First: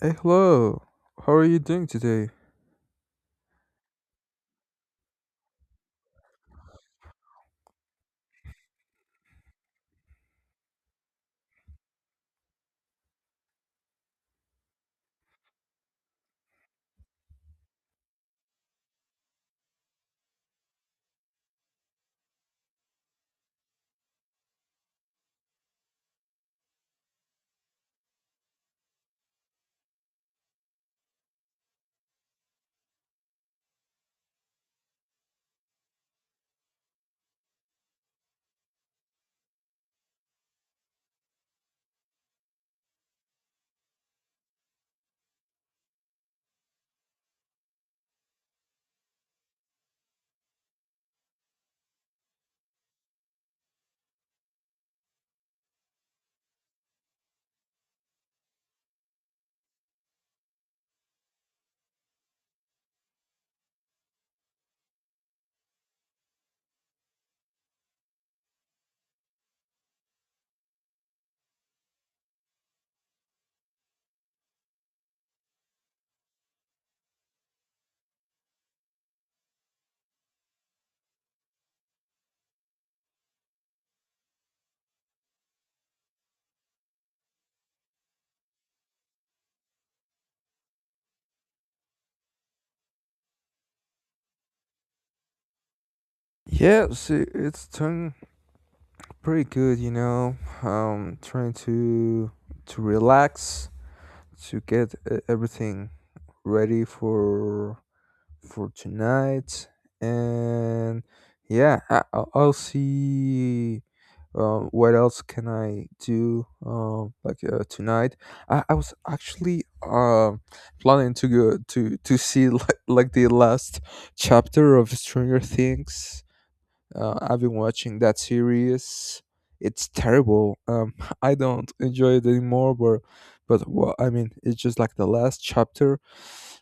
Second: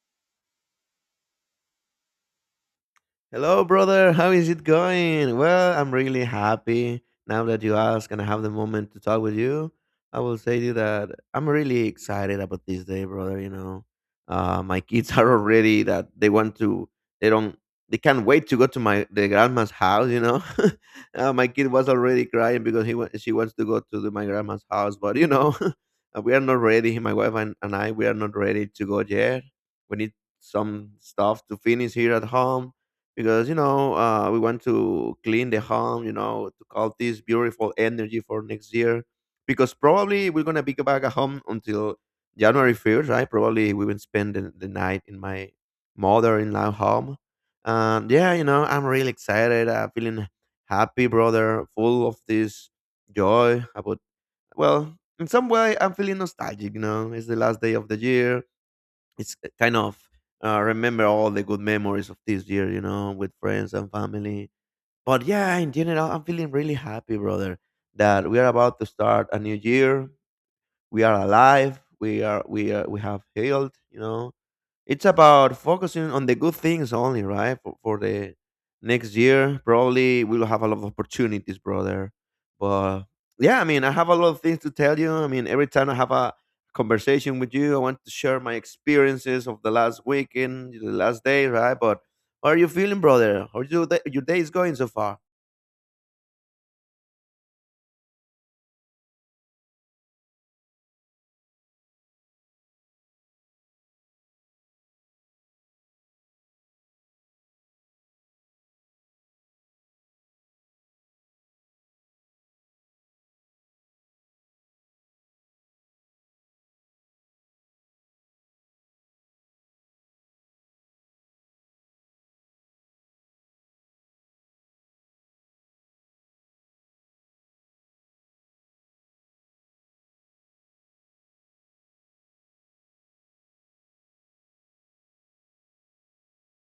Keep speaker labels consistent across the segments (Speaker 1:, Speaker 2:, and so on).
Speaker 1: Hey, hello. How are you doing today?
Speaker 2: Hello, brother. How is it going? Well, I'm really happy now that you ask and I have the moment to talk with you. I will say to you that I'm really excited about this day, brother. You know, my kids are already that they want to, they don't, they can't wait to go to my the grandma's house. You know, my kid was already crying because she wants to go to my grandma's house, but you know, we are not ready. My wife and I, we are not ready to go yet. We need some stuff to finish here at home because you know we want to clean the home, you know, to call this beautiful energy for next year, because probably we're gonna be back at home until january 1st, right? Probably we will spend the night in my mother-in-law home. And yeah, you know, I'm really excited. I'm feeling happy, brother, full of this joy about, well, in some way I'm feeling nostalgic. You know, it's the last day of the year. It's kind of remember all the good memories of this year, you know, with friends and family. But yeah, in general, I'm feeling really happy, brother, that we are about to start a new year. We are alive. We are we are we have healed, you know. It's about focusing on the good things only, right? For the next year, probably we'll have a lot of opportunities, brother. But yeah, I mean, I have a lot of things to tell you. I mean, every time I have a conversation with you, I want to share my experiences of the last weekend, the last day, right? But how are you feeling, brother? How you, your day is going so far?
Speaker 1: Yeah, see, it's turning pretty good, you know. Trying to relax, to get everything ready for tonight. And yeah, I'll see what else can I do tonight. I was actually planning to go to see like the last chapter of Stranger Things. I've been watching that series. It's terrible. I don't enjoy it anymore, but well, I mean, it's just like the last chapter.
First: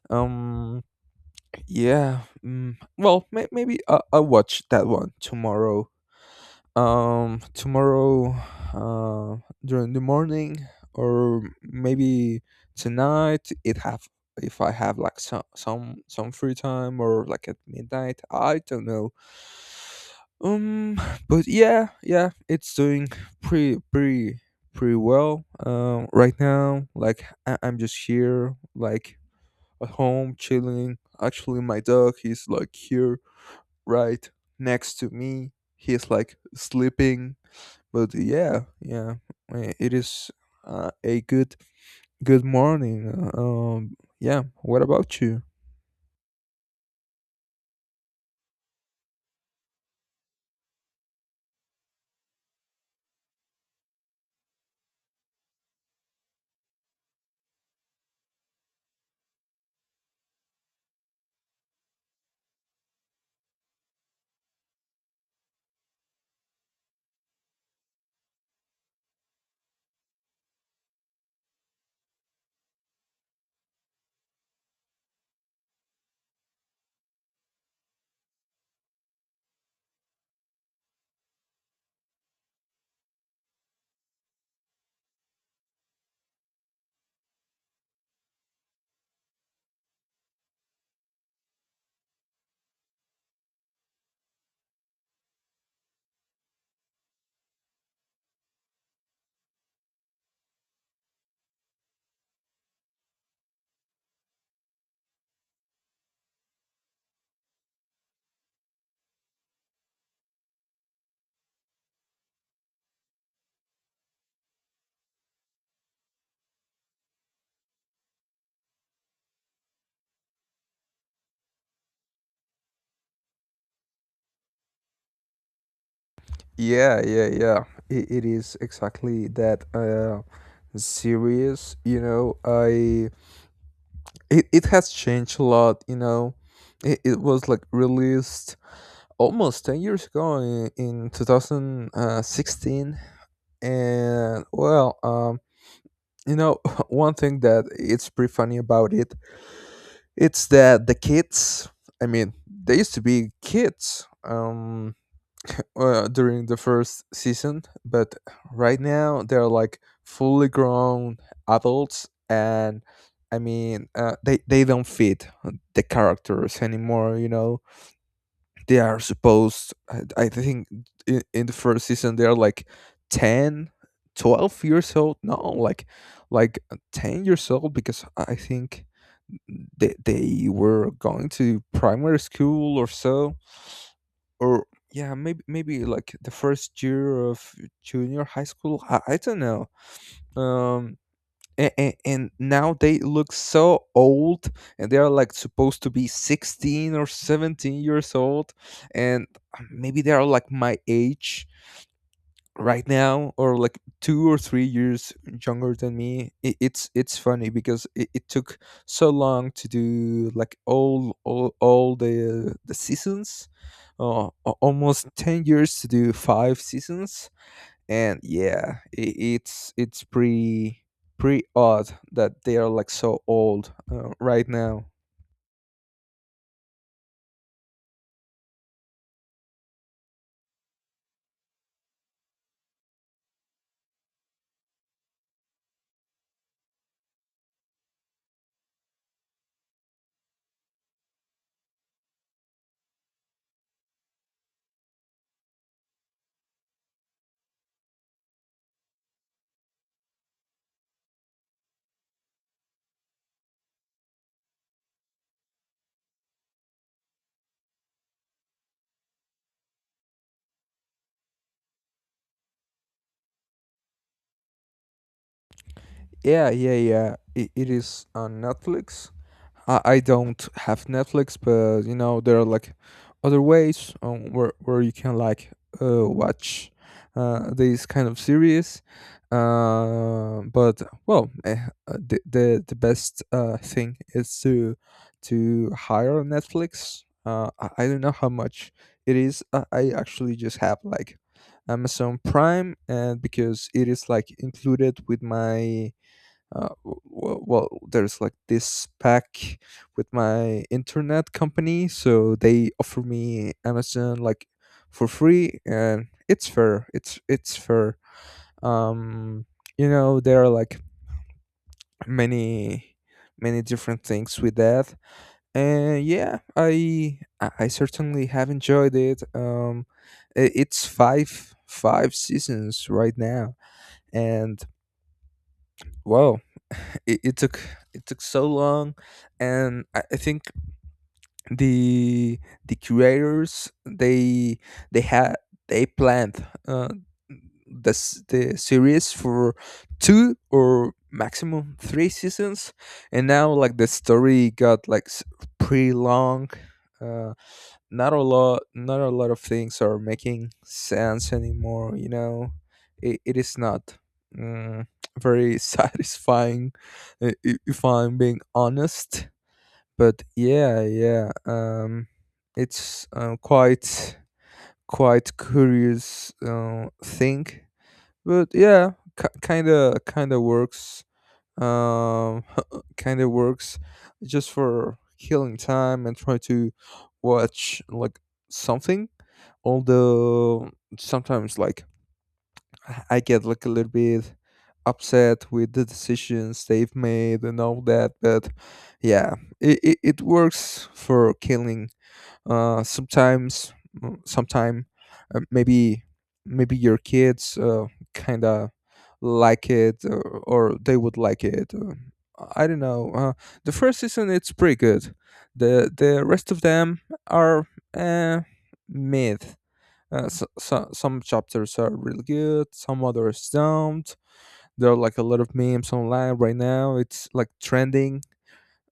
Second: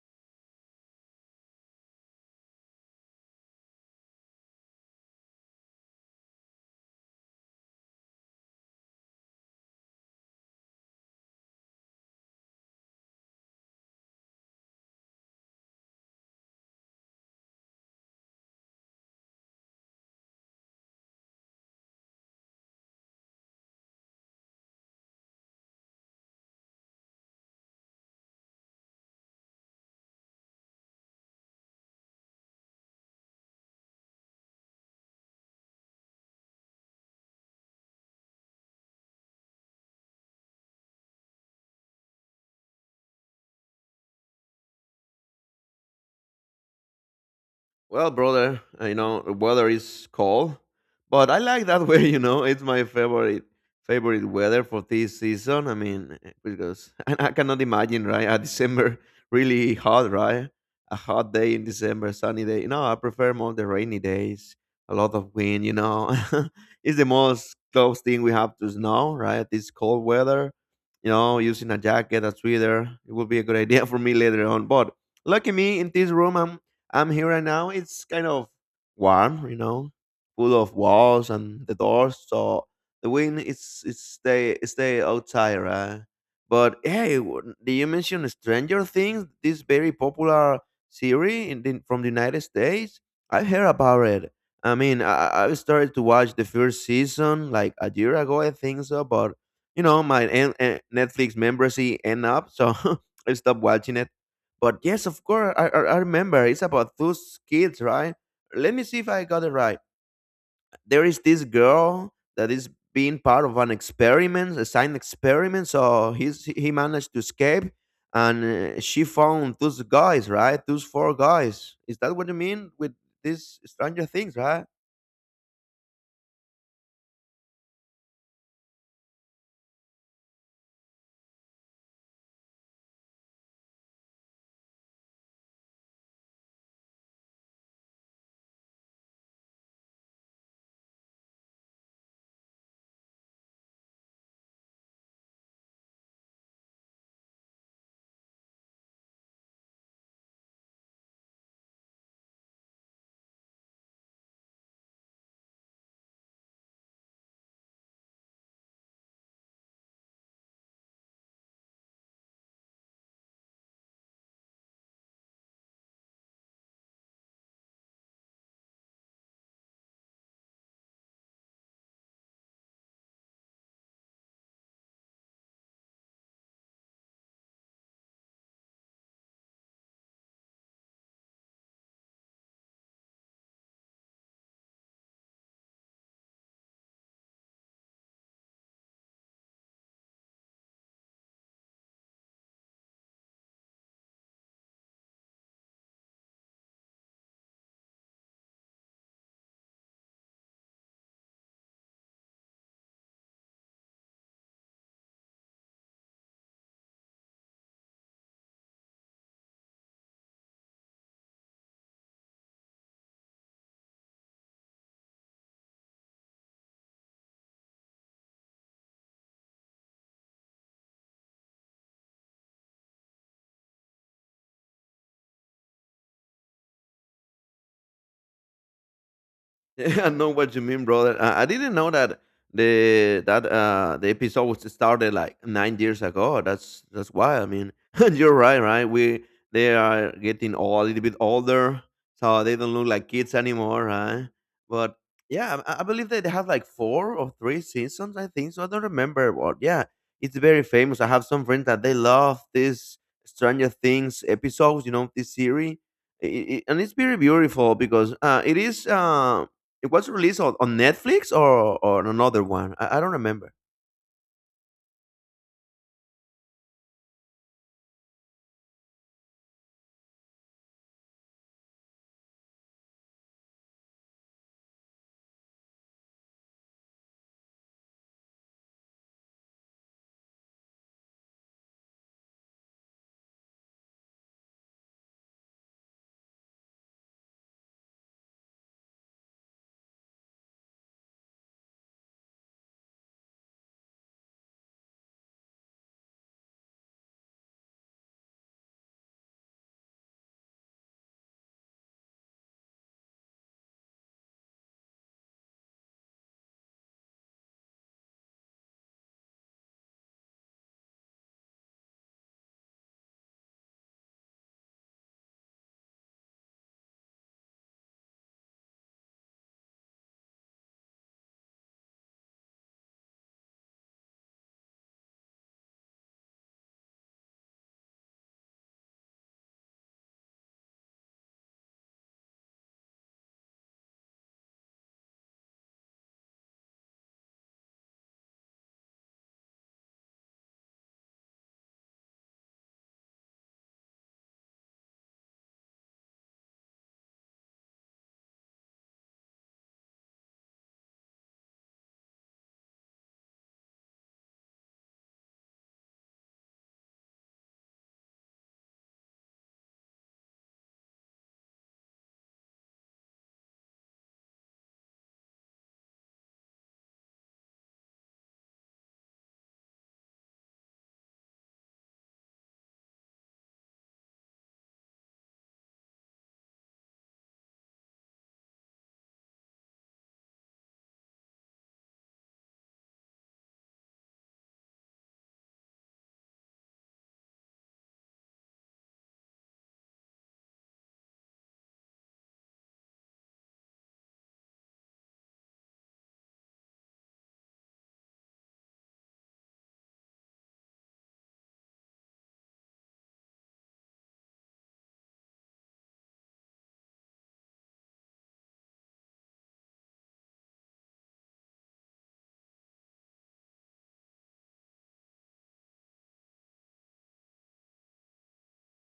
Speaker 1: Um, yeah. Well, maybe I'll watch that one tomorrow. Tomorrow, uh, during the morning, or maybe tonight. It have If I have like some free time or like at midnight. I don't know. Um, but yeah, yeah, it's doing pretty pretty pretty well. Right now, like I'm just here, like at home, chilling. Actually, my dog is like here right next to me. He's like sleeping, but yeah, yeah, it is a good morning. Yeah. What about you?
Speaker 2: Well, brother, you know, the weather is cold, but I like that way, you know. It's my favorite weather for this season. I mean, because and I cannot imagine, right? A December really hot, right? A hot day in December, sunny day. No, I prefer more the rainy days. A lot of wind, you know. It's the most close thing we have to snow, right? This cold weather, you know, using a jacket, a sweater, it would be a good idea for me later on. But lucky me, in this room, I'm here right now. It's kind of warm, you know, full of walls and the doors. So the wind is it stay outside, right? But hey, did you mention Stranger Things? This very popular series from the United States. I heard about it. I mean, I started to watch the first season like a year ago, I think so. But you know, my Netflix membership end up, so I stopped watching it, but yes, of course, I remember it's about those kids, right? Let me see if I got it right. There is this girl that is being part of an experiment, a science experiment. So he managed to escape, and she found those guys, right? Those four guys. Is that what you mean with these Stranger Things, right?
Speaker 1: Yeah, yeah, yeah. It is exactly that serious. You know, I it, it has changed a lot. You know, it was like released almost 10 years ago in 2016. And you know, one thing that it's pretty funny about it, it's that the kids, I mean, they used to be kids, during the first season, but right now they're like fully grown adults. And I mean, they don't fit the characters anymore, you know. They are supposed, I think, in the first season they're like 10, 12 years old. No, like 10 years old, because I think they were going to primary school or so. Or yeah, maybe like the first year of junior high school, I don't know. um and now they look so old, and they are like supposed to be 16 or 17 years old. And maybe they are like my age right now, or like 2 or 3 years younger than me. It, it's funny because it took so long to do like all the seasons, almost 10 years to do five seasons. And yeah, it's pretty odd that they are like so old right now.
Speaker 2: Yeah, I know what you mean, brother. I didn't know that the episode was started like 9 years ago. That's why. I mean, and you're right, right? We They are getting all a little bit older, so they don't look like kids anymore, right? But yeah, I believe that they have like four or three seasons. I think so. I don't remember, but yeah, it's very famous. I have some friends that they love this Stranger Things episodes. You know, this series. I- and it's very beautiful because it is. It was released on Netflix or another one. I don't remember.
Speaker 1: Yeah, yeah, yeah, it is on Netflix. I don't have Netflix, but you know there are like other ways where you can like watch these kind of series. Uh, but well, eh, the best thing is to hire Netflix. I don't know how much it is. I actually just have like Amazon Prime, and because it is like included with my well, there's like this pack with my internet company, so they offer me Amazon like for free, and it's fair it's fair. um you know, there are like many many different things with that. And yeah, I certainly have enjoyed it. It's five seasons right now. And wow, it took so long. And I think the curators, they had they planned this the series for two or maximum three seasons, and now like the story got pretty long. uh not a lot of things are making sense anymore, you know. It is not, mm, very satisfying, if I'm being honest. But yeah, yeah, it's quite curious thing. But yeah, kind of works. um, kind of works, just for killing time and try to watch like something. Although sometimes like I get like a little bit upset with the decisions they've made and all that. But yeah, it works for killing sometimes, mm, sometime maybe maybe your kids kind of like it, or they would like it. I don't know. The first season, it's pretty good. The rest of them are uh, mid. So, some chapters are really good, some others don't. There are like a lot of memes online right now. It's like trending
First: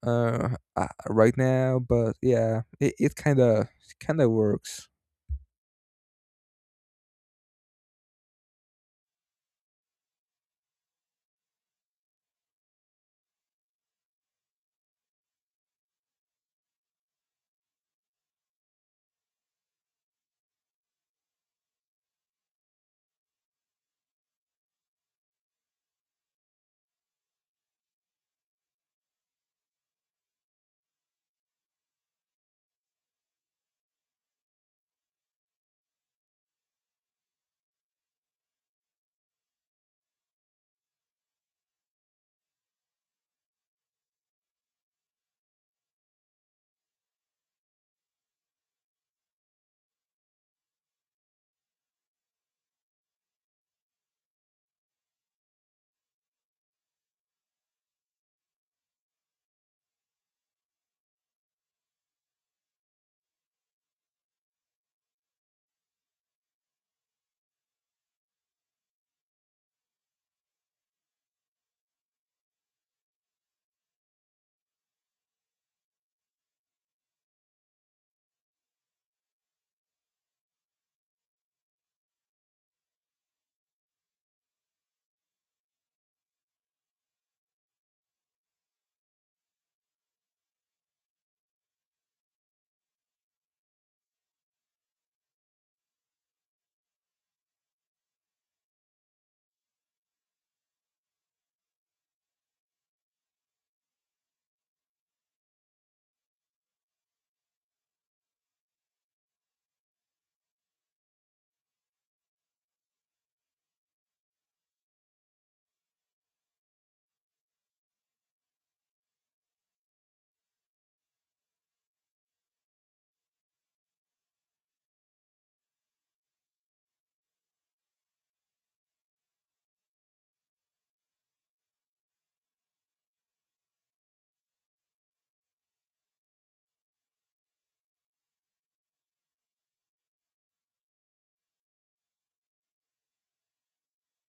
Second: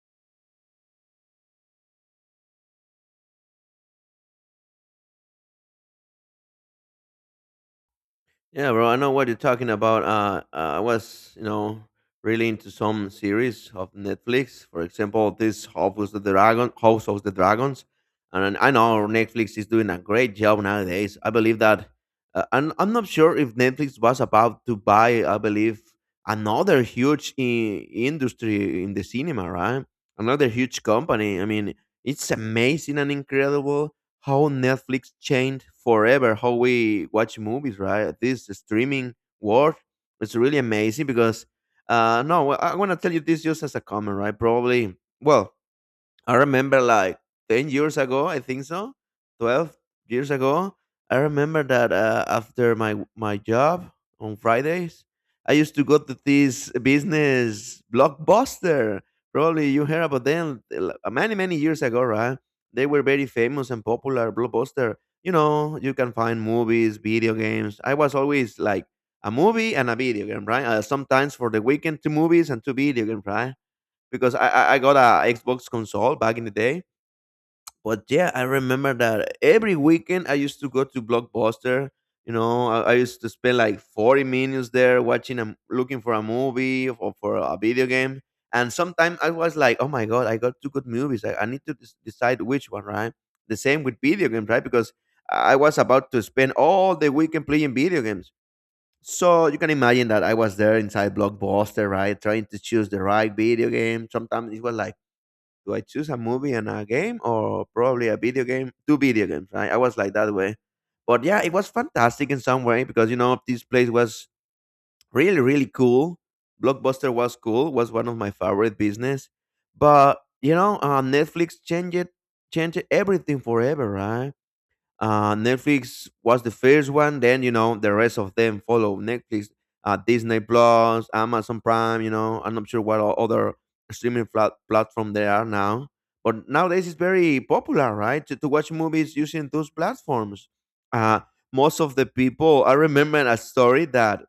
Speaker 1: uh, right now, but yeah, it kind of works.
Speaker 2: Yeah, bro, I know what you're talking about. I was, you know, really into some series of Netflix. For example, this House of the Dragon, House of the Dragons, and I know Netflix is doing a great job nowadays. I believe that. I'm not sure if Netflix was about to buy. I believe another huge industry in the cinema, right? Another huge company. I mean, it's amazing and incredible how Netflix changed forever how we watch movies, right? This streaming world is really amazing because, no, well, I want to tell you this just as a comment, right? Probably, well, I remember like 10 years ago, I think so, 12 years ago, I remember that after my my job on Fridays, I used to go to this business blockbuster. Probably you heard about them many, many years ago, right? They were very famous and popular blockbuster. You know, you can find movies, video games. I was always like a movie and a video game, right? Sometimes for the weekend, two movies and two video games, right? Because I got a Xbox console back in the day. But yeah, I remember that every weekend I used to go to Blockbuster. You know, I used to spend like 40 minutes there watching a m looking for a movie or for a video game. And sometimes I was like, oh my god, I got two good movies. I need to decide which one, right? The same with video games, right? Because I was about to spend all the weekend playing video games. So you can imagine that I was there inside Blockbuster, right? Trying to choose the right video game. Sometimes it was like, do I choose a movie and a game or probably a video game? Two video games, right? I was like that way. But yeah, it was fantastic in some way because you know this place was really, really cool. Blockbuster was cool, was one of my favorite business. But you know, Netflix changed everything forever, right? Netflix was the first one. Then you know the rest of them follow Netflix, Disney Plus, Amazon Prime. You know I'm not sure what other streaming platform there are now, but nowadays it's very popular, right? To watch movies using those platforms. Uh, Most of the people, I remember a story that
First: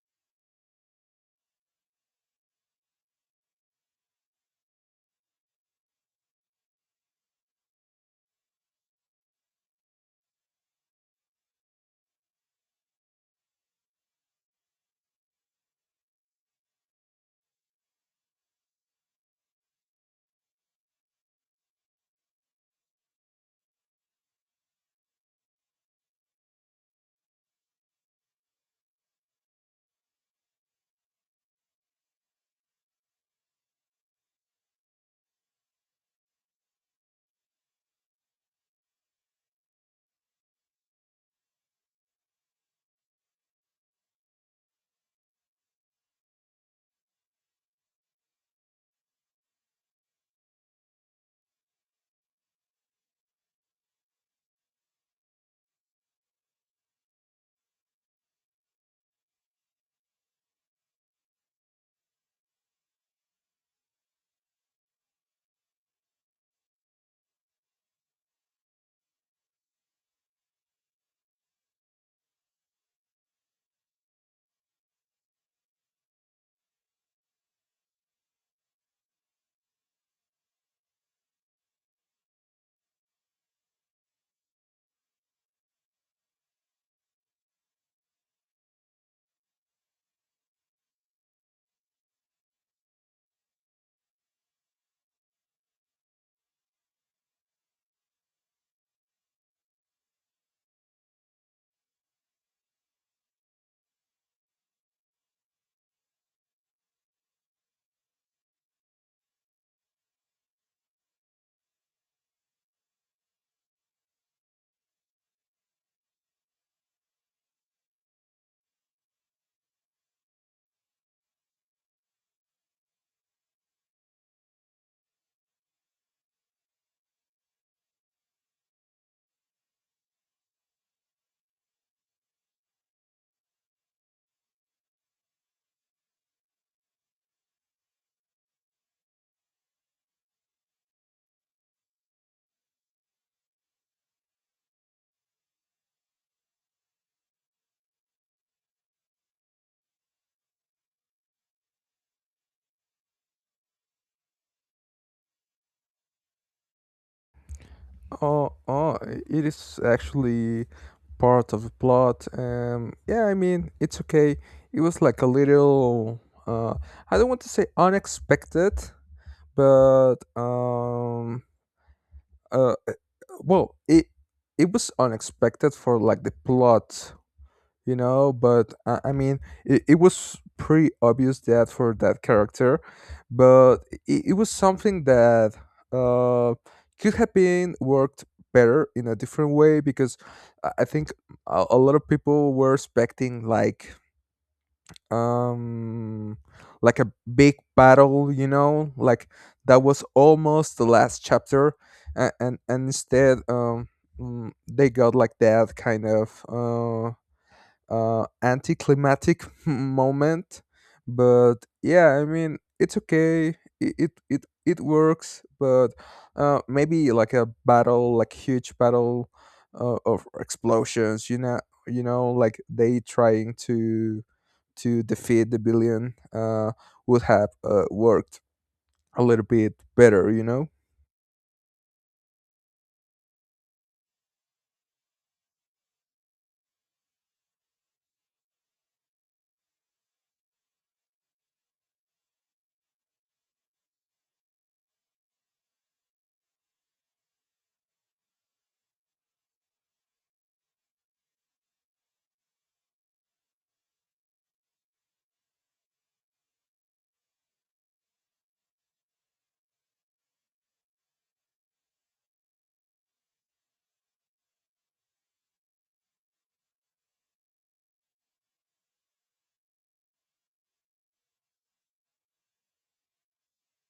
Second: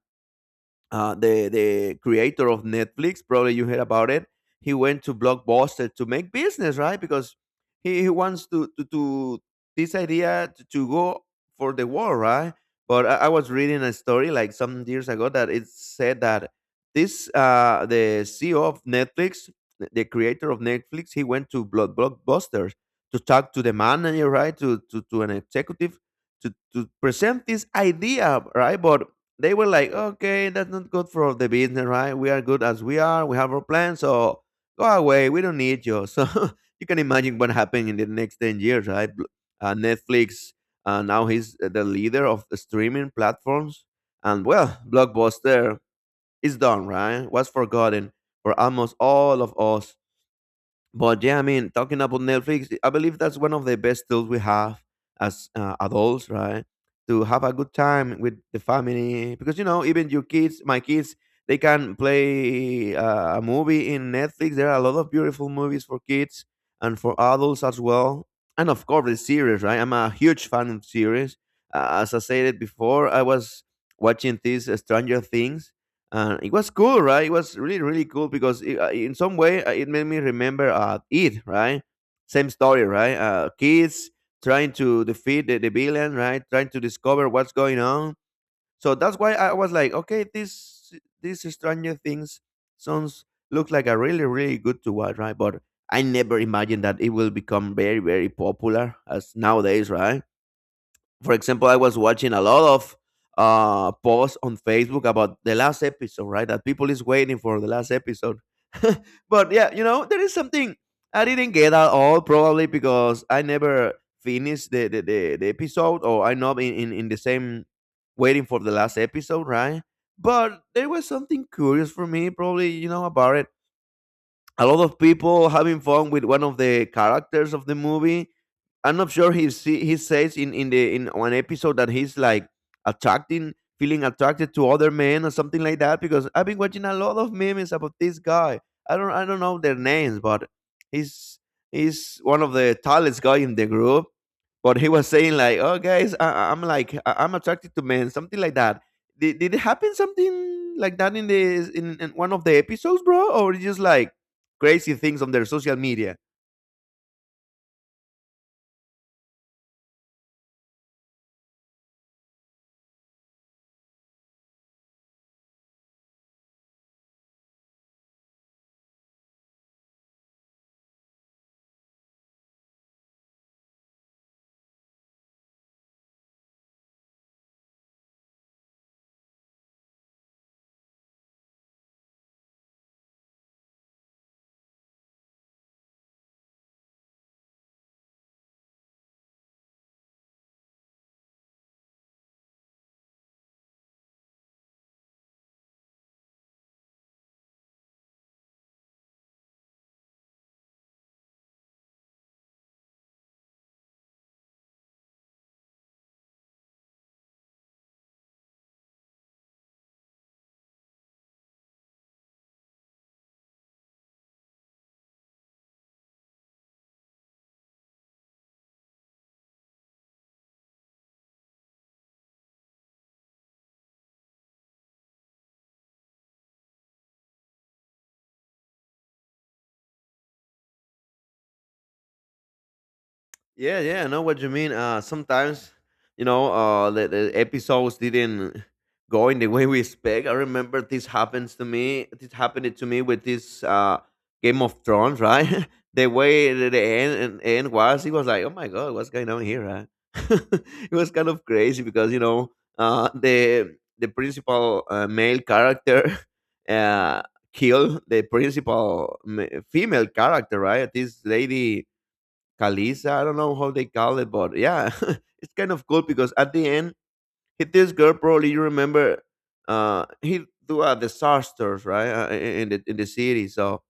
Speaker 2: the creator of Netflix. Probably you heard about it. He went to Blockbuster to make business, right? Because he wants to this idea to go for the war, right? But I was reading a story like some years ago that it said that this the CEO of Netflix, the creator of Netflix, he went to Blockbuster to talk to the manager, right? To an executive to present this idea, right? But they were like, okay, that's not good for the business, right? We are good as we are. We have our plan. So go away. We don't need you. So you can imagine what happened in the next 10 years, right? Netflix, now he's the leader of the streaming platforms. And well, Blockbuster is done, right? Was forgotten for almost all of us. But yeah, I mean, talking about Netflix, I believe that's one of the best tools we have as adults, right? To have a good time with the family, because you know, even your kids, my kids, they can play a movie in Netflix. There are a lot of beautiful movies for kids and for adults as well, and of course the series, right? I'm a huge fan of series. As I said it before, I was watching this Stranger Things and it was cool, right? It was really really cool because in some way it made me remember it, right? Same story, right? Kids trying to defeat the villain, right? Trying to discover what's going on. So that's why I was like, okay, this Stranger Things sounds looks like a really really good to watch, right? But I never imagined that it will become very very popular as nowadays, right? For example, I was watching a lot of posts on Facebook about the last episode, right? That people is waiting for the last episode. But yeah, you know, there is something I didn't get at all, probably because I never finished the episode or I'm not in the same waiting for the last episode, right? But there was something curious for me, probably, you know, about it, a lot of people having fun with one of the characters of the movie. I'm not sure he says in one episode that he's like attracting, feeling attracted to other men or something like that, because I've been watching a lot of memes about this guy. I don't know their names, but he's he's one of the tallest guy in the group. But he was saying like, "Oh guys, I'm attracted to men," something like that. Did it happen something like that in one of the episodes, bro? Or just like crazy things on their social media.
Speaker 1: Oh, oh, it is actually part of the plot. Yeah, I mean, it's okay. It was like a little, uh, I don't want to say unexpected, but uh, uh, well, it was unexpected for like the plot, you know. But I mean, it was pretty obvious that for that character. But it was something that uh, could have been worked better in a different way, because I think a lot of people were expecting like um a big battle, you know, like that was almost the last chapter. And instead, mm, they got like that kind of uh anticlimactic moment. But yeah, I mean, it's okay, it works. But maybe like a battle like huge battle of explosions, you know. You know, like they trying to defeat the billion, would have worked a little bit better, you know.
Speaker 2: Yeah, yeah, I know what you mean. Sometimes, you know, the episodes didn't go in the way we expect. I remember this happens to me. This happened to me with this Game of Thrones, right? The way the end was, it was like, oh my god, what's going on here, right? It was kind of crazy because, you know, the principal male character uh, killed the female character, right? This lady Kalisa, I don't know how they call it, but yeah, it's kind of cool because at the end, hit this girl. Probably you remember, he do a disasters, right? In the city. So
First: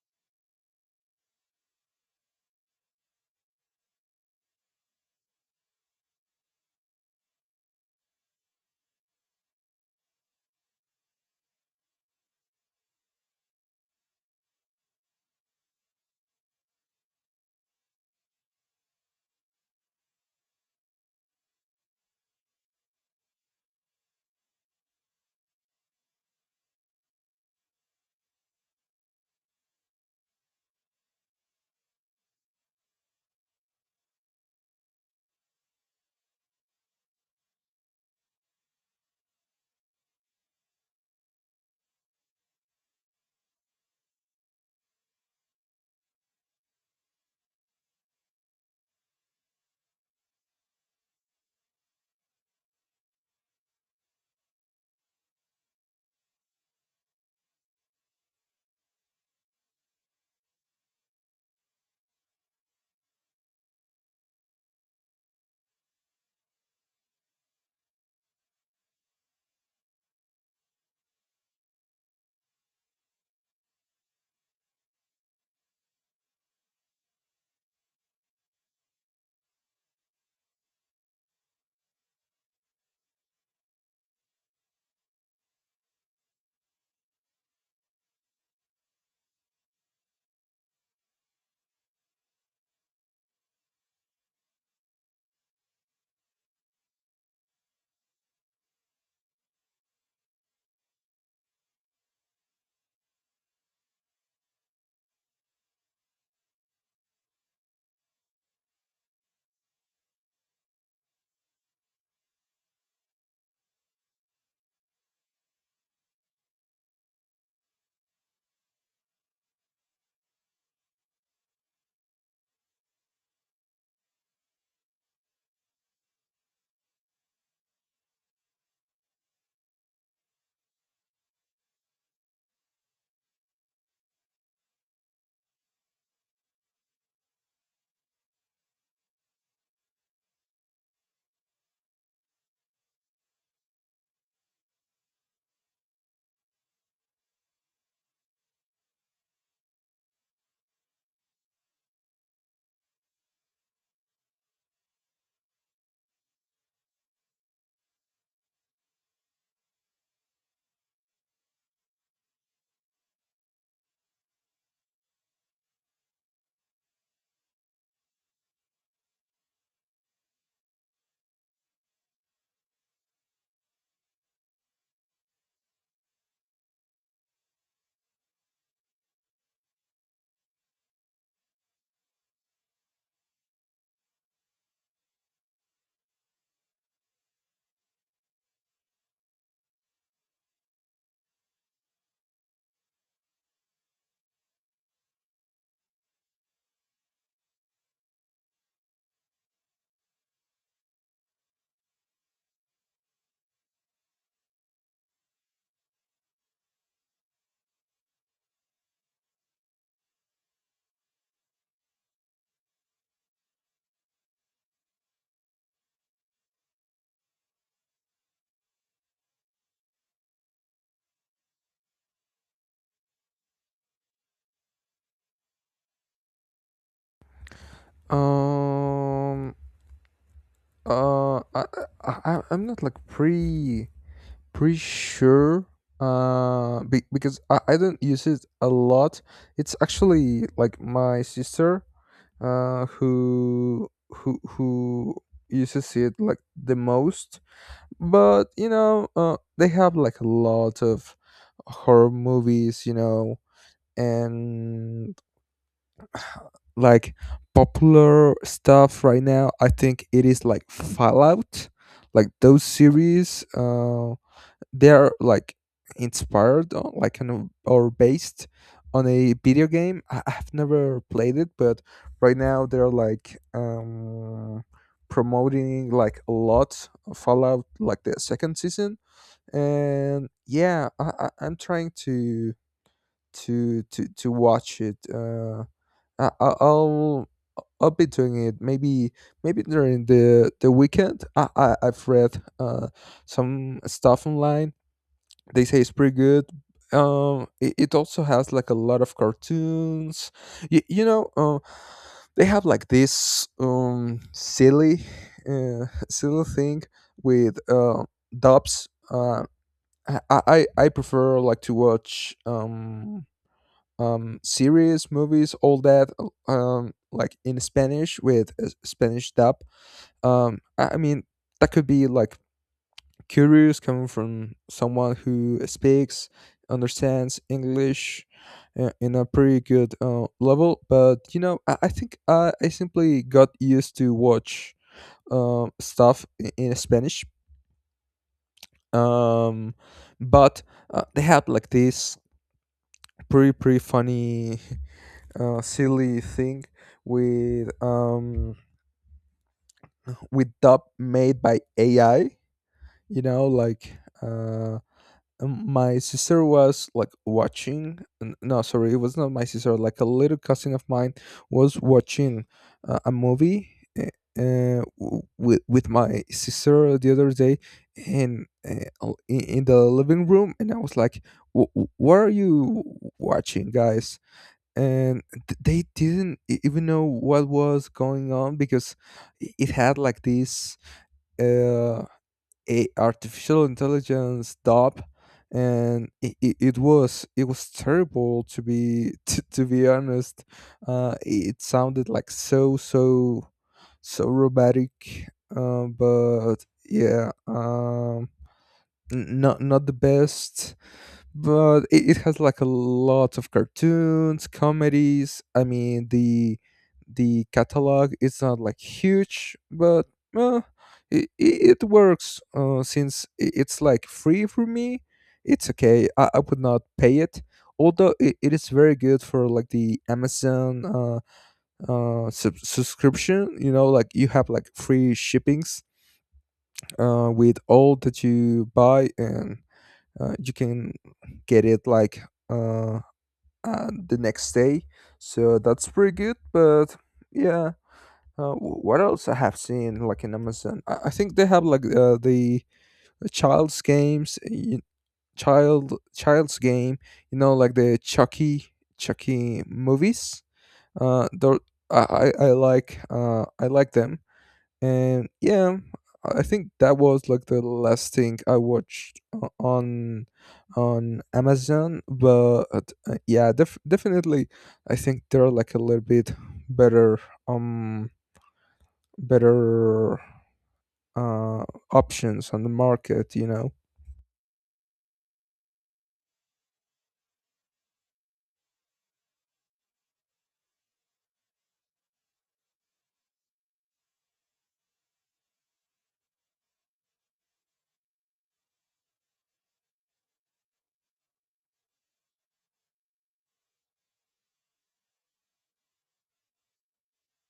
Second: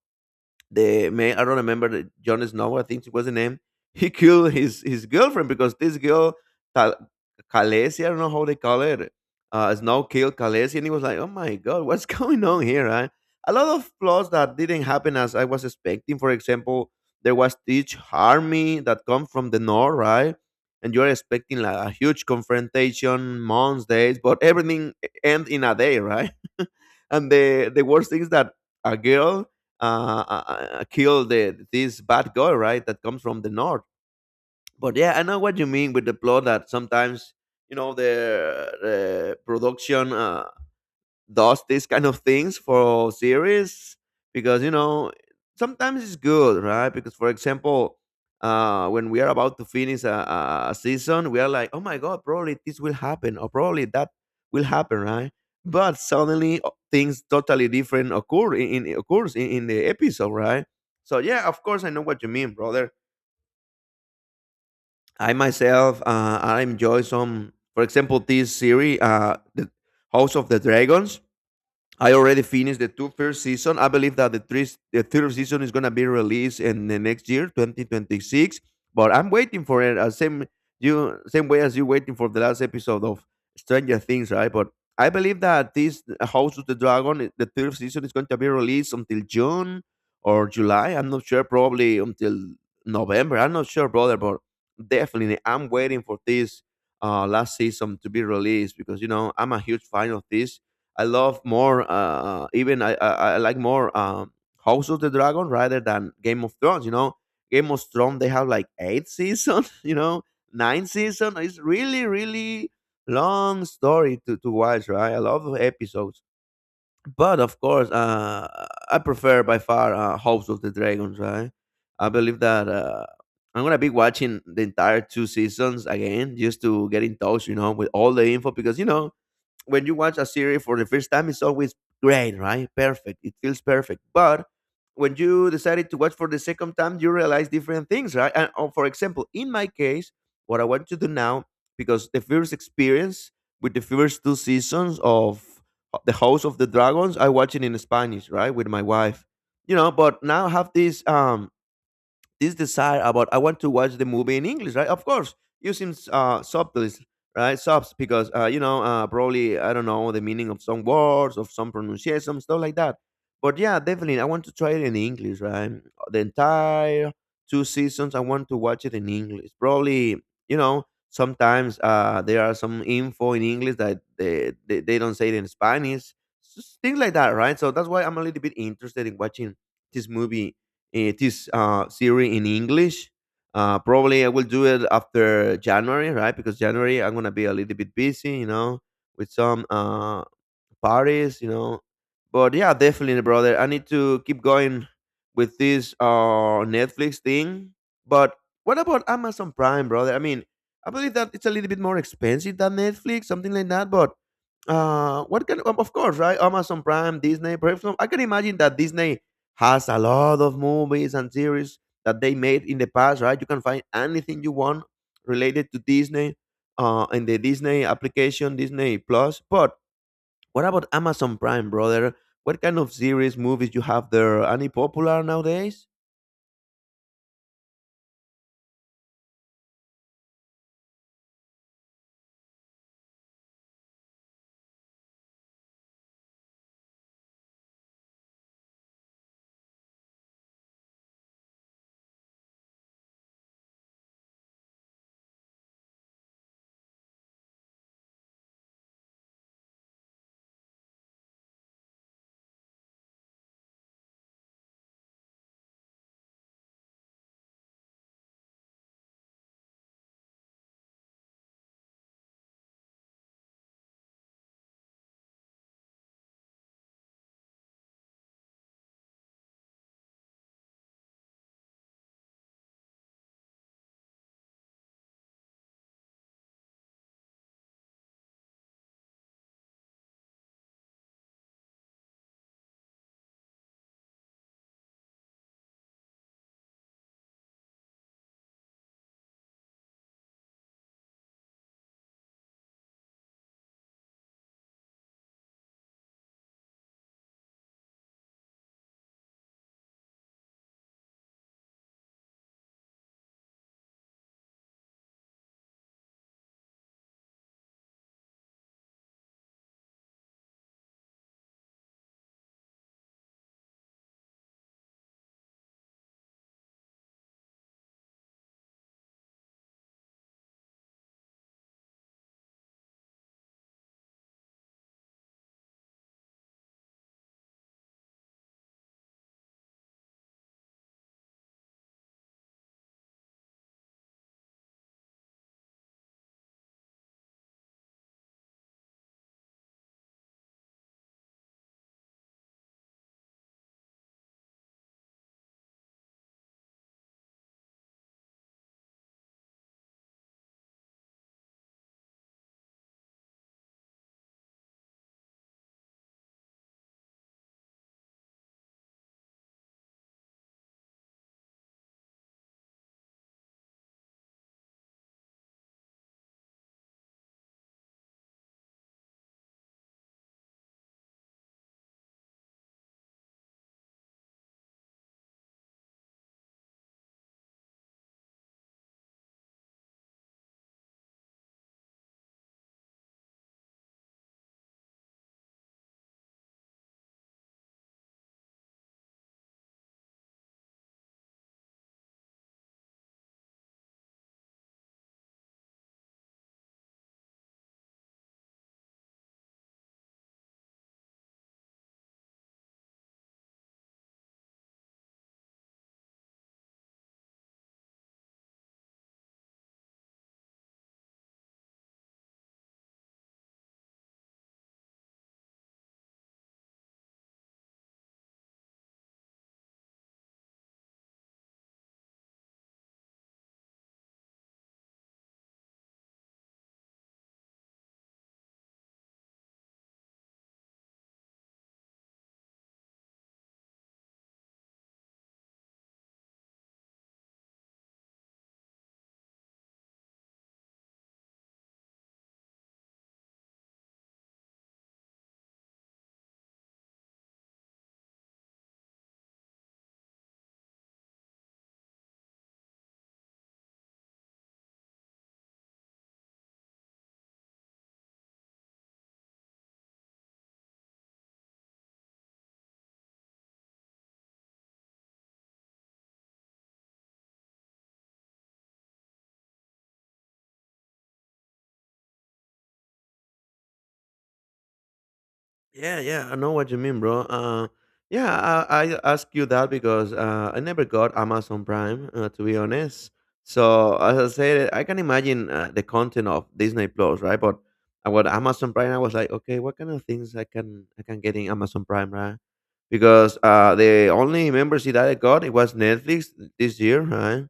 Speaker 2: the man, I don't remember Jon Snow, I think it was the name. He killed his girlfriend because this girl, Khal- Khaleesi, I don't know how they call it. Snow killed Khaleesi and he was like, oh my god, what's going on here, right? A lot of plots that didn't happen as I was expecting. For example, there was this army that come from the north, right? And you're expecting like a huge confrontation, months, days, but everything end in a day, right? And the worst thing is that a girl uh, kill the this bad guy, right? That comes from the north. But yeah, I know what you mean with the plot that sometimes, you know, the production does these kind of things for series, because you know sometimes it's good, right? Because for example, when we are about to finish a season, we are like, oh my god, probably this will happen or probably that will happen, right? But suddenly, things totally different occurs in the episode, right? So yeah, of course I know what you mean, brother. I myself, I enjoy some. For example, this series, the House of the Dragons. I already finished the two first season. I believe that the third season is gonna be released in the next year, 2026. But I'm waiting for it. Same you, same way as you waiting for the last episode of Stranger Things, right? But I believe that this House of the Dragon, the third season, is going to be released until June or July. I'm not sure. Probably until November. I'm not sure, brother. But definitely, I'm waiting for this last season to be released, because you know I'm a huge fan of this. I love more. Even I like more House of the Dragon rather than Game of Thrones. You know, Game of Thrones they have like eight season. You know, nine season. It's really really long story to watch. Right, a lot of episodes. But of course, I prefer by far House of the Dragons. Right, I believe that. I'm gonna be watching the entire two seasons again, just to get in touch, you know, with all the info, because you know when you watch a series for the first time, it's always great, right? Perfect. It feels perfect. But when you decided to watch for the second time, you realize different things, right? And for example, in my case, what I want to do now, because the first experience with the first two seasons of the House of the Dragons, I watch it in Spanish, right, with my wife. You know, but now I have this this desire about I want to watch the movie in English, right? Of course, using subtitles, right? Subs, because you know probably I don't know the meaning of some words, of some pronunciation, stuff like that. But yeah, definitely, I want to try it in English, right? The entire two seasons, I want to watch it in English. Probably, you know, sometimes there are some info in English that they don't say it in Spanish, things like that, right? So that's why I'm a little bit interested in watching this movie, it is series in English. Probably I will do it after January, right? Because January I'm gonna be a little bit busy, you know, with some Paris, you know. But yeah, definitely, brother. I need to keep going with this Netflix thing. But what about Amazon Prime, brother? I mean, I believe that it's a little bit more expensive than Netflix, something like that. But what can of course, right? Amazon Prime, Disney, perhaps I can imagine that Disney has a lot of movies and series that they made in the past, right? You can find anything you want related to Disney, in the Disney application, Disney Plus. But what about Amazon Prime, brother? What kind of series, movies you have there? Any popular nowadays?
Speaker 1: um uh I, I I'm not like pretty sure, because I don't use it a lot. It's actually like my sister who uses it like the most. But you know, they have like a lot of horror movies, you know. And like popular stuff right now, I think it is like Fallout, like those series. They are like inspired on like an, or based on a video game. I've never played it. But right now they're like, promoting like a lot of Fallout, like the second season. And yeah, I'm trying to to watch it. I- I'll be doing it maybe during the weekend. I, I've read some stuff online. They say it's pretty good. It, it also has like a lot of cartoons. You know, they have like this silly, silly thing with dubs. I prefer like to watch series, movies, all that, like in Spanish with a Spanish dub. I mean, that could be like curious, coming from someone who speaks understands English in a pretty good level, but you know, I think I simply got used to watch stuff in Spanish. Um, but They had like this pretty funny silly thing with um, with dub made by AI, you know, like uh, my sister was like watching, no, sorry, it was not my sister, like a little cousin of mine was watching a movie uh, with my sister the other day in, in the living room, and I was like, What are you watching, guys?" And they didn't even know what was going on, because it had like this uh a artificial intelligence dub, and it was terrible, to be to be honest. It sounded like so robotic. But yeah not not the best. But it has like a lot of cartoons, comedies. I mean, the catalog is not like huge. But uh, it, it works, since it's like free for me. It's okay. I would not pay it, although it is very good for like the Amazon subscription. You know, like you have like free shippings with all that you buy, and you can get it like uh, the next day. So that's pretty good. But yeah, what else I have seen like in Amazon? I think they have like the child's games, child's game. You know, like the Chucky movies. Uh, tho- I I like them. And yeah, I think that was like the last thing I watched on Amazon. But yeah, definitely, I think there are like a little bit better um better uh options on the market. You know.
Speaker 2: Yeah, yeah, I know what you mean, bro. Yeah, I ask you that because I never got Amazon Prime, to be honest. So as I said, I can imagine the content of Disney Plus, right? But about Amazon Prime, I was like, okay, what kind of things I can get in Amazon Prime, right? Because the only membership that I got it was Netflix this year, right?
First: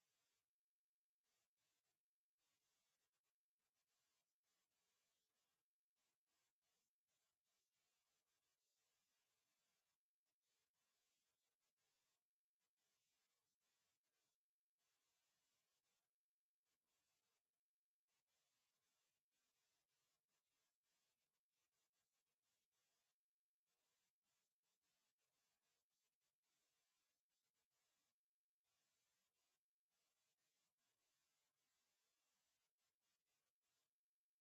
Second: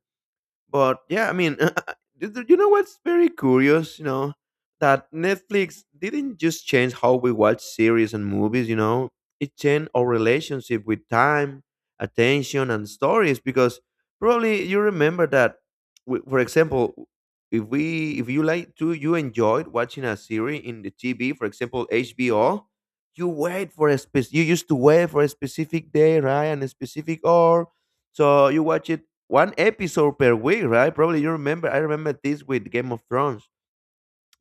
Speaker 2: But yeah, I mean, you know what's very curious, you know, that Netflix didn't just change how we watch series and movies, you know, it changed our relationship with time, attention, and stories, because probably you remember that, for example, if you like to you enjoyed watching a series in the TV, for example HBO, you wait for a spec you used to wait for a specific day, right, and a specific hour, so you watch it one episode per week, right? Probably you remember. I remember this with Game of Thrones,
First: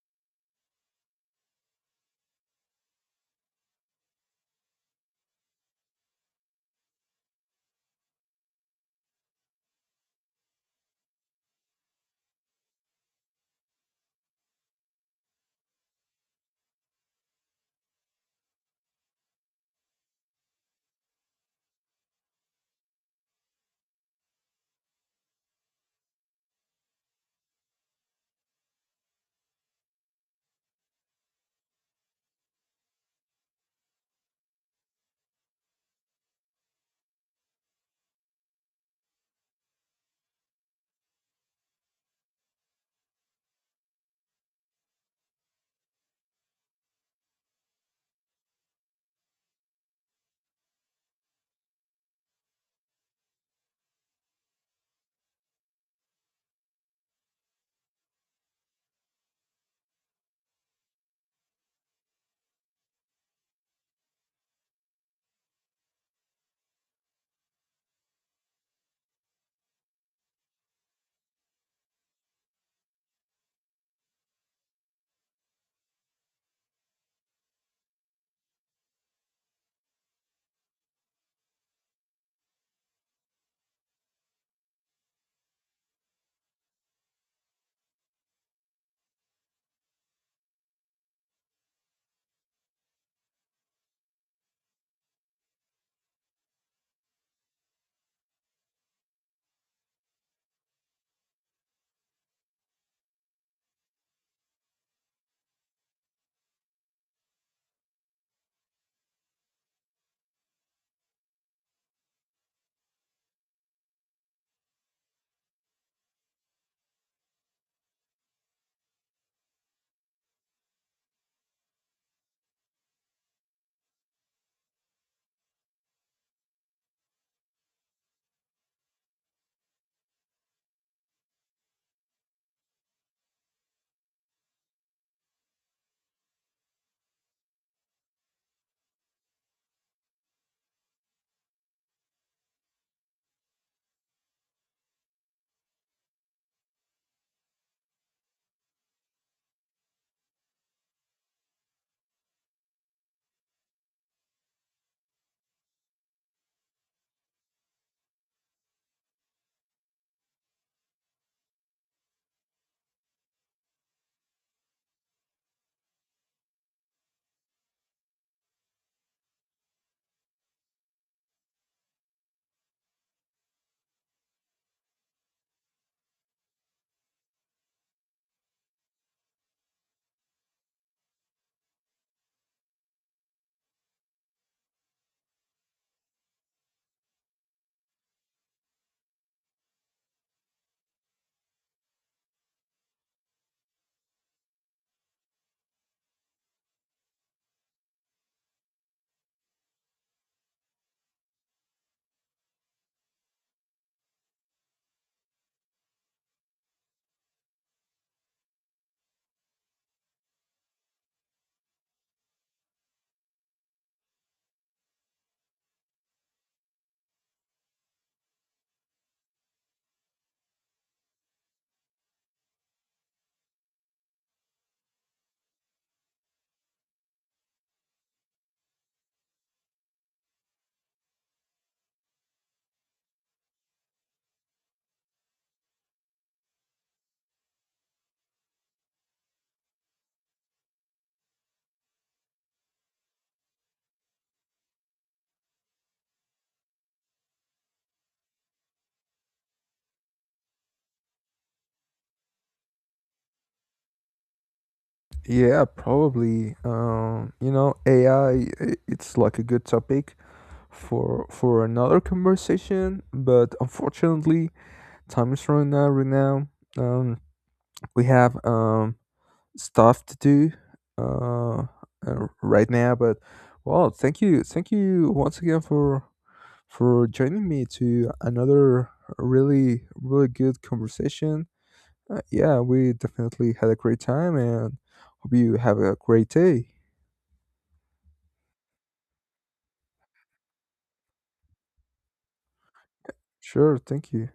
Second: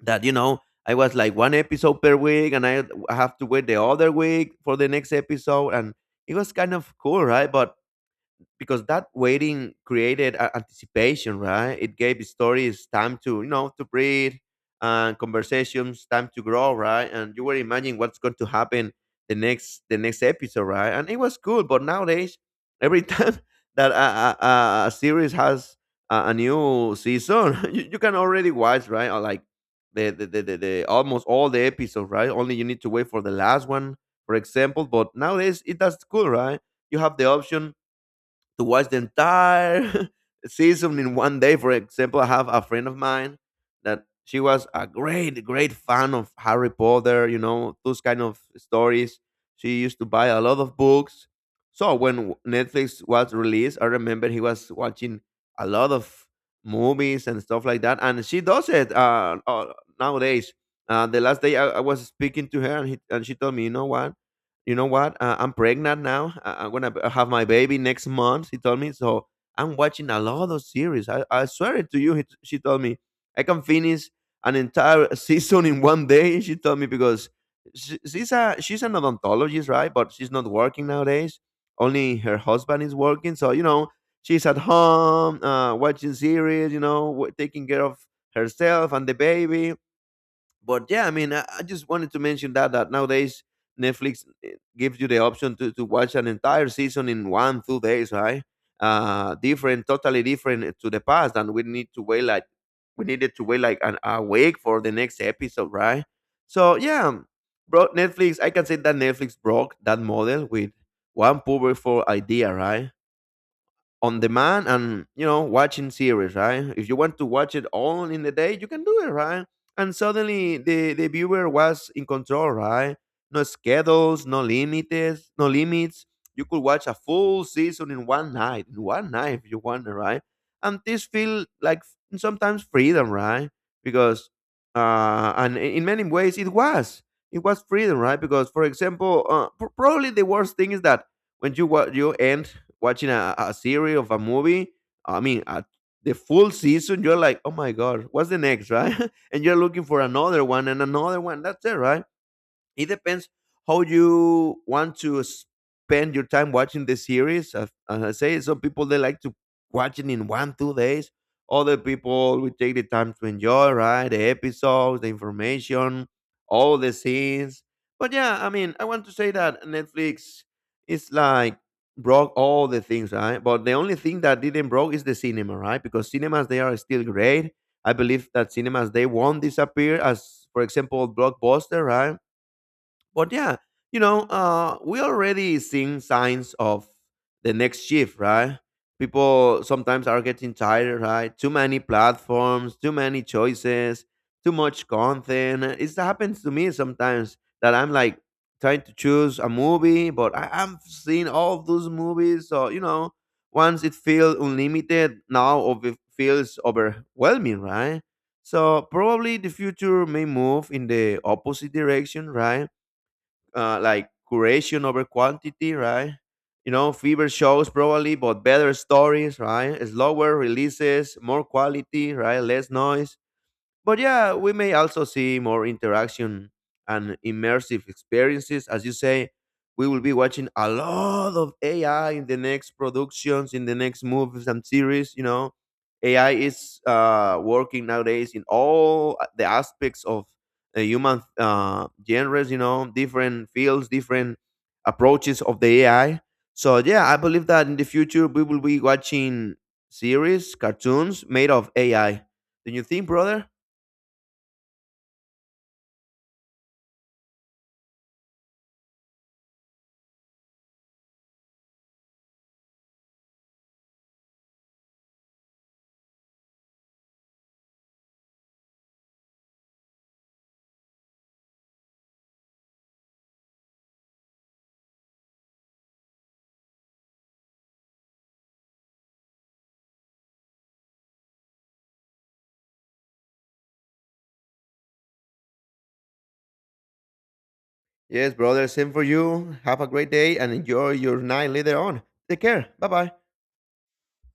Speaker 2: that you know I was like one episode per week, and I have to wait the other week for the next episode, and it was kind of cool, right? But because that waiting created anticipation, right? It gave stories time to, you know, to breathe, and conversations time to grow, right? And you were imagining what's going to happen the next episode, right? And it was cool, but nowadays every time that a series has a new season, you can already watch, right? Or like the almost all the episodes, right? Only you need to wait for the last one, for example. But nowadays it that's cool, right? You have the option to watch the entire season in 1 day. For example, I have a friend of mine that she was a great, great fan of Harry Potter, you know, those kind of stories. She used to buy a lot of books. So when Netflix was released, I remember he was watching a lot of movies and stuff like that. And she does it nowadays. The last day I was speaking to her, and, she told me, you know what? I'm pregnant now. I'm gonna have my baby next month, she told me. So I'm watching a lot of series. I swear it to you. She told me I can finish an entire season in 1 day, she told me. Because she's an odontologist, right? But she's not working nowadays. Only her husband is working. So you know she's at home watching series, you know, taking care of herself and the baby. But yeah, I mean, I just wanted to mention that that nowadays Netflix, gives you the option to watch an entire season in 1 2 days, right? Different, totally different, to the past, and we needed to wait like an a week for the next episode, right? So yeah, bro, Netflix, I can say that Netflix broke that model with one powerful idea, right? On demand, and you know, watching series, right? If you want to watch it all in the day, you can do it, right? And suddenly the viewer was in control, right? No schedules, no limits, no limits. You could watch a full season in one night, if you want, right? And this feel like, sometimes freedom, right? Because and in many ways it was freedom, right? Because for example, probably the worst thing is that when you end watching a series of a movie. I mean, the full season, you're like, oh my God, what's the next, right? And you're looking for another one and another one. That's it, right? It depends how you want to spend your time watching the series. As I say, some people they like to watch it in 1 2 days. Other people will take the time to enjoy, right? The episodes, the information, all the scenes. But yeah, I mean, I want to say that Netflix is like broke all the things, right? But the only thing that didn't broke is the cinema, right? Because cinemas they are still great. I believe that cinemas they won't disappear, as for example, Blockbuster, right? But yeah, you know, we already seeing signs of the next shift, right? People sometimes are getting tired, right? Too many platforms, too many choices, too much content. It happens to me sometimes that I'm like trying to choose a movie, but I'm seeing all those movies. So, you know, once it feels unlimited, now it feels overwhelming, right? So probably the future may move in the opposite direction, right? Uh, like curation over quantity, right? You know, fever shows probably, but better stories, right? Slower releases, more quality, right? Less noise. But yeah, we may also see more interaction and immersive experiences. As you say, we will be watching a lot of AI in the next productions, in the next movies and series. You know, AI is working nowadays in all the aspects of the human genres, you know, different fields, different approaches of the AI. So, yeah, I believe that in the future we will be watching series, cartoons made of AI. Do you think, brother?
Speaker 1: Yeah, probably. You know, AI, it's like a good topic for another conversation, but unfortunately, time is running out right now. Um, we have stuff to do uh, right now. But well, thank you, once again, for joining me to another really good conversation. Yeah, we definitely had a great time, and hope you have a great day.
Speaker 2: Yes, brother, same for you. Have a great day and enjoy your night later on. Take care. Bye bye.
Speaker 1: Sure, thank you.